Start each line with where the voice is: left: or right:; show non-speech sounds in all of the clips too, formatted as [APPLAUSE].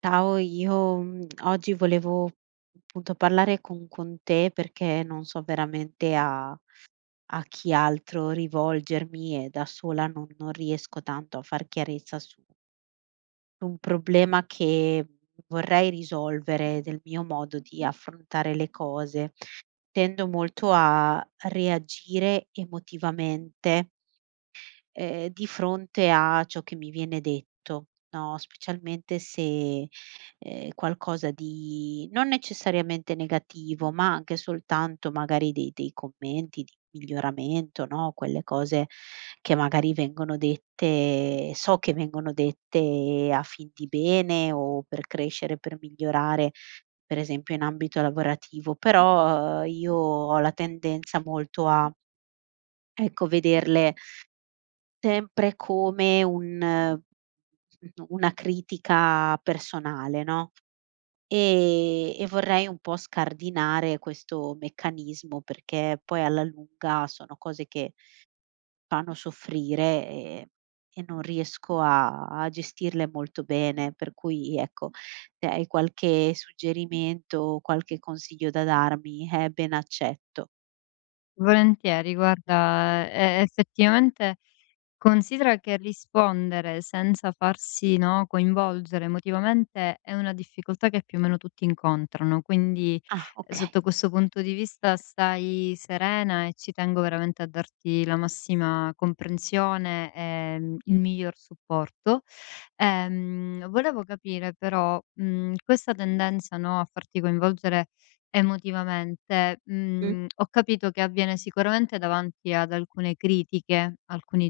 right: Ciao, io oggi volevo appunto parlare con te perché non so veramente a chi altro rivolgermi e da sola non riesco tanto a far chiarezza su su un problema che vorrei risolvere del mio modo di affrontare le cose. Tendo molto a reagire emotivamente di fronte a ciò che mi viene detto, no, specialmente se, qualcosa di non necessariamente negativo, ma anche soltanto magari dei commenti di miglioramento, no, quelle cose che magari vengono dette so che vengono dette a fin di bene o per crescere, per migliorare, per esempio in ambito lavorativo, però io ho la tendenza molto a, ecco, vederle sempre come un una critica personale, no, e vorrei un po' scardinare questo meccanismo, perché poi alla lunga sono cose che fanno soffrire, e non riesco a gestirle molto bene. Per cui ecco, se hai qualche suggerimento, qualche consiglio da darmi, ben accetto.
left: Volentieri, guarda, e effettivamente considera che rispondere senza farsi, no, coinvolgere emotivamente è una difficoltà che più o meno tutti incontrano, quindi
right: Ah, okay.
left: sotto questo punto di vista stai serena e ci tengo veramente a darti la massima comprensione e il miglior supporto. Volevo capire però, questa tendenza, no, a farti coinvolgere emotivamente.
right: Mh.
left: Mhmm, ho capito che avviene sicuramente davanti ad alcune critiche, alcuni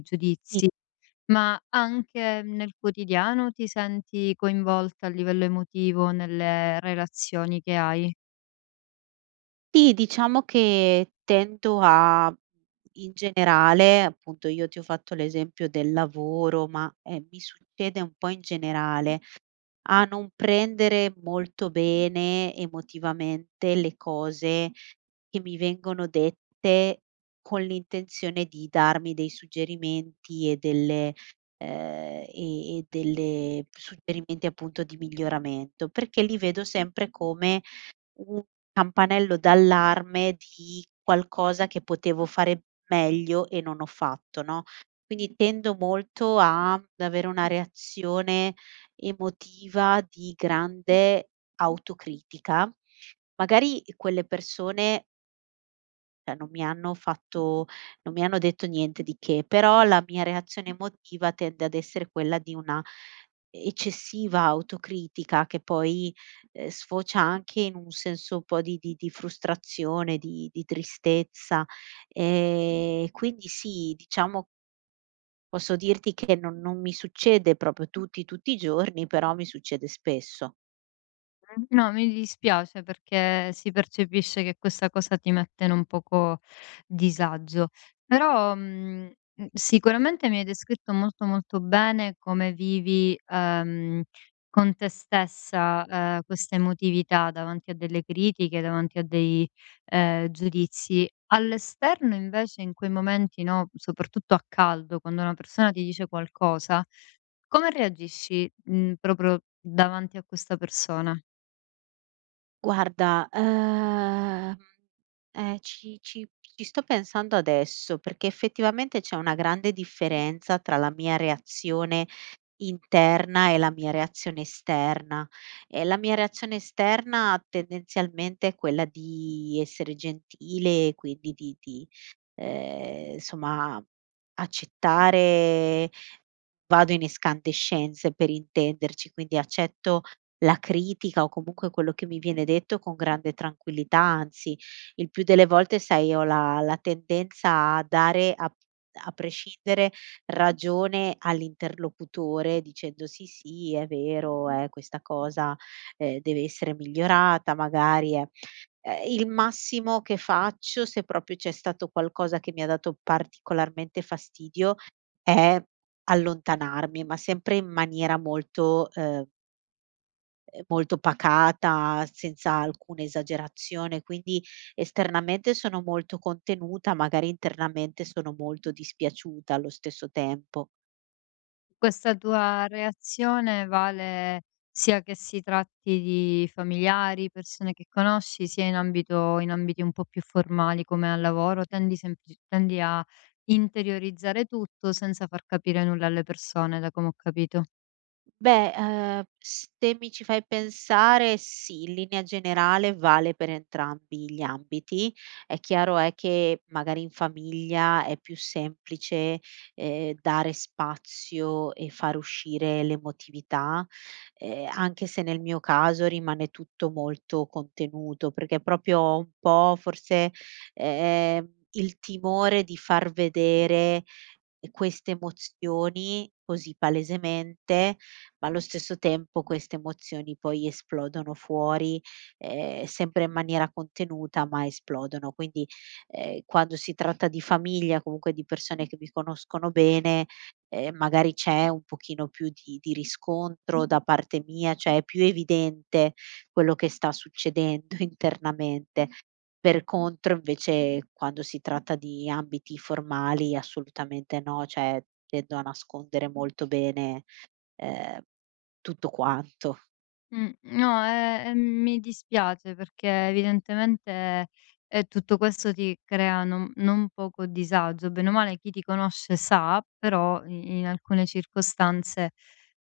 right: Sì.
left: giudizi, ma anche nel quotidiano ti senti coinvolta a livello emotivo nelle relazioni che hai?
right: Sì, diciamo che tendo a in generale, appunto io ti ho fatto l'esempio del lavoro, ma, mi succede un po' in generale, a non prendere molto bene emotivamente le cose che mi vengono dette con l'intenzione di darmi dei suggerimenti e delle e delle suggerimenti appunto di miglioramento, perché li vedo sempre come un campanello d'allarme di qualcosa che potevo fare meglio e non ho fatto, no, quindi tendo molto a ad avere una reazione emotiva di grande autocritica. Magari quelle persone, cioè non mi hanno fatto non mi hanno detto niente di che, però la mia reazione emotiva tende ad essere quella di una eccessiva autocritica che poi, sfocia anche in un senso un po' di frustrazione, di tristezza. Quindi sì, diciamo posso dirti che non mi succede proprio tutti i giorni, però mi succede spesso.
left: No, mi dispiace perché si percepisce che questa cosa ti mette in un poco disagio. Però, sicuramente mi hai descritto molto, molto bene come vivi, con te stessa, questa emotività davanti a delle critiche, davanti a dei giudizi. All'esterno invece in quei momenti, no, soprattutto a caldo, quando una persona ti dice qualcosa, come reagisci, proprio davanti a questa persona?
right: Guarda, eh, ci ci ci sto pensando adesso, perché effettivamente c'è una grande differenza tra la mia reazione interna e la mia reazione esterna. La mia reazione esterna tendenzialmente è quella di essere gentile e quindi di, somma accettare vado in escandescenze per intenderci, quindi accetto la critica o comunque quello che mi viene detto con grande tranquillità, anzi il più delle volte sai ho la tendenza a dare a a prescindere ragione all'interlocutore dicendo: "Sì, sì, è vero, questa cosa, deve essere migliorata, magari è" il massimo che faccio, se proprio c'è stato qualcosa che mi ha dato particolarmente fastidio, è allontanarmi, ma sempre in maniera molto pacata, senza alcuna esagerazione. Quindi esternamente sono molto contenuta, magari internamente sono molto dispiaciuta allo stesso tempo.
left: Questa tua reazione vale sia che si tratti di familiari, persone che conosci, sia in ambiti un po' più formali come al lavoro, tendi a interiorizzare tutto senza far capire nulla alle persone, da come ho capito.
right: Beh, se mi ci fai pensare, sì, in linea generale vale per entrambi gli ambiti. È chiaro è che magari in famiglia è più semplice, dare spazio e far uscire l'emotività, anche se nel mio caso rimane tutto molto contenuto, perché proprio ho un po' forse, il timore di far vedere e queste emozioni così palesemente, ma allo stesso tempo queste emozioni poi esplodono fuori, sempre in maniera contenuta, ma esplodono. Quindi, quando si tratta di famiglia, comunque di persone che mi conoscono bene, magari c'è un pochino più di riscontro da parte mia, cioè è più evidente quello che sta succedendo [LAUGHS] internamente. Per contro invece quando si tratta di ambiti formali assolutamente no, cioè tendo a nascondere molto bene, ehm, tutto quanto.
left: Mh, no, mi dispiace perché evidentemente, tutto questo ti crea non poco disagio. Bene o male chi ti conosce sa, però i in alcune circostanze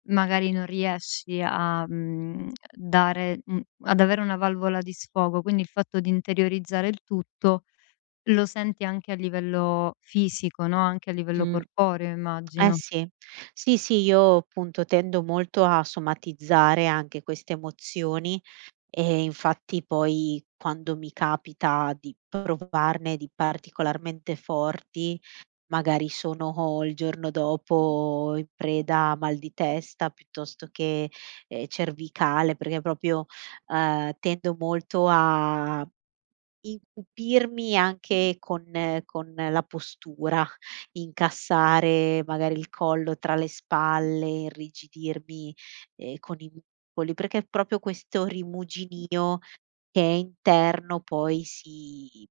left: magari non riesci a, dare ad avere una valvola di sfogo, quindi il fatto di interiorizzare il tutto lo senti anche a livello fisico, no, anche a livello
right: Mh.
left: corporeo
right: Eh
left: immagino.
right: sì. Sì, sì, io appunto tendo molto a somatizzare anche queste emozioni e infatti poi quando mi capita di provarne di particolarmente forti, magari sono il giorno dopo in preda a mal di testa piuttosto che, cervicale, perché proprio, tendo molto a incupirmi anche con la postura, incassare magari il collo tra le spalle, irrigidirmi, con i muscoli, perché proprio questo rimuginio che è interno poi si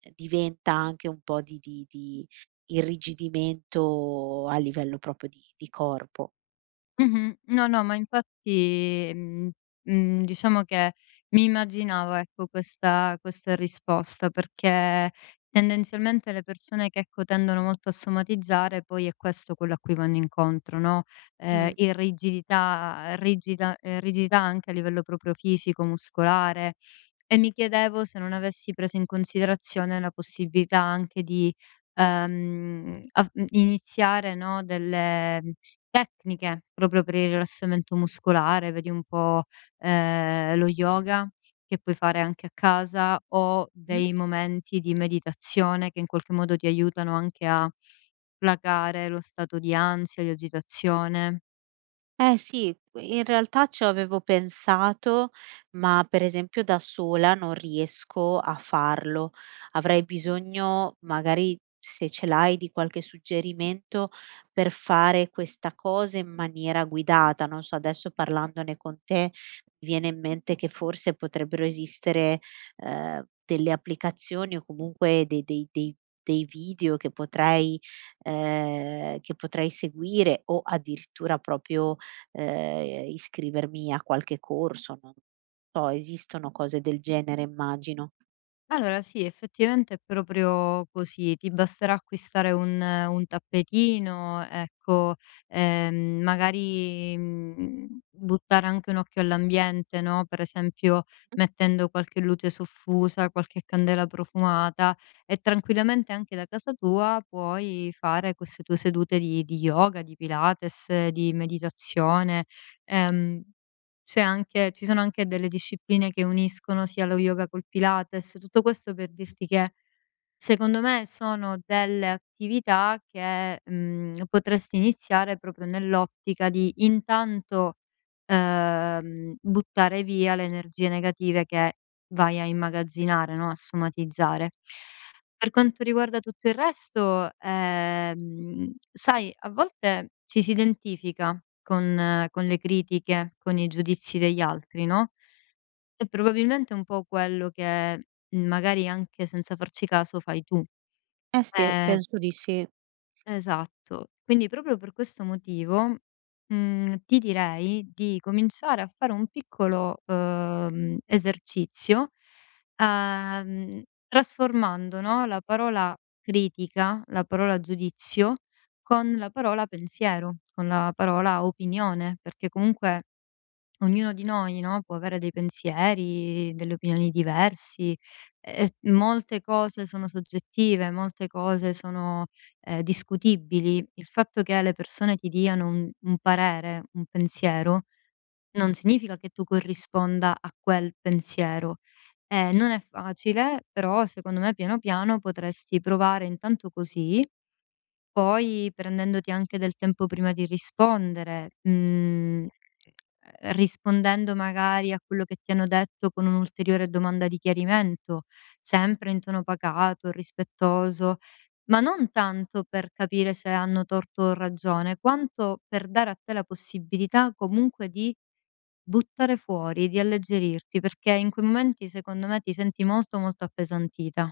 right: diventa anche un po' di irrigidimento a livello proprio di corpo.
left: Mh-mh. No, no, ma infatti, diciamo che mi immaginavo, ecco, questa risposta, perché tendenzialmente le persone che, ecco, tendono molto a somatizzare poi è questo quello a cui vanno incontro, no,
right: Mh,
left: irrigidità rigida rigidità anche a livello proprio fisico, muscolare e mi chiedevo se non avessi preso in considerazione la possibilità anche di, iniziare, no, delle tecniche, proprio per il rilassamento muscolare, vedi un po', lo yoga che puoi fare anche a casa o
right: mh.
left: dei momenti di meditazione che in qualche modo ti aiutano anche a placare lo stato di ansia, di agitazione.
right: Eh sì, in realtà ci avevo pensato, ma per esempio da sola non riesco a farlo. Avrei bisogno, magari se ce l'hai, di qualche suggerimento per fare questa cosa in maniera guidata. Non so, adesso parlandone con te, mi viene in mente che forse potrebbero esistere delle applicazioni o comunque dei video che potrei, che potrei seguire o addirittura proprio iscrivermi a qualche corso, non so, esistono cose del genere immagino.
left: Allora sì, effettivamente è proprio così. Ti basterà acquistare un tappetino, ecco, magari, buttare anche un occhio all'ambiente, no, per esempio mettendo qualche luce soffusa, qualche candela profumata e tranquillamente anche da casa tua puoi fare queste tue sedute di yoga, di Pilates, di meditazione, ehm c'è anche ci sono anche delle discipline che uniscono sia lo yoga col Pilates, tutto questo per dirti che, secondo me, sono delle attività che, potresti iniziare proprio nell'ottica di intanto, buttare via le energie negative che vai a immagazzinare, no, a somatizzare. Per quanto riguarda tutto il resto, sai, a volte ci si identifica con le critiche, con i giudizi degli altri, no, e probabilmente è un po' quello che, magari anche senza farci caso fai tu.
right: Eh sì.
left: Ehm
right: Penso di sì.
left: Esatto. Quindi proprio per questo motivo, ti direi di cominciare a fare un piccolo, esercizio, ehm, trasformando, no, la parola critica, la parola giudizio, con la parola pensiero, con la parola opinione, perché comunque ognuno di noi, no, può avere dei pensieri, delle opinioni diversi, e molte cose sono soggettive, molte cose sono, discutibili. Il fatto che le persone ti diano un parere, un pensiero, non significa che tu corrisponda a quel pensiero. Non è facile, però secondo me piano piano potresti provare intanto così, poi prendendoti anche del tempo prima di rispondere, mhmm rispondendo magari a quello che ti hanno detto con un'ulteriore domanda di chiarimento, sempre in tono pacato, rispettoso, ma non tanto per capire se hanno torto o ragione, quanto per dare a te la possibilità comunque di buttare fuori, di alleggerirti, perché in quei momenti secondo me ti senti molto, molto appesantita.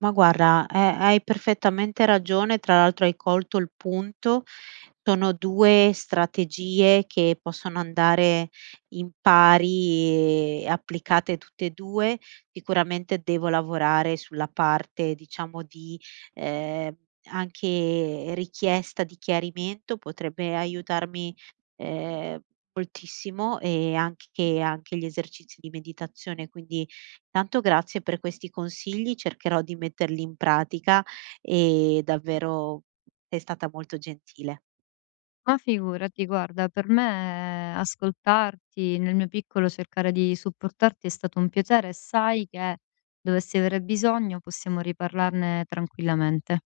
right: Ma guarda, hai perfettamente ragione, tra l'altro hai colto il punto. Sono 2 strategie che possono andare in pari e applicate tutte e 2. Sicuramente devo lavorare sulla parte, diciamo, di, ehm, anche richiesta di chiarimento, potrebbe aiutarmi, ehm, moltissimo e anche gli esercizi di meditazione, quindi tanto grazie per questi consigli, cercherò di metterli in pratica e davvero sei stata molto gentile.
left: Ma figurati, guarda, per me ascoltarti, nel mio piccolo cercare di supportarti è stato un piacere e sai che dovessi avere bisogno possiamo riparlarne tranquillamente.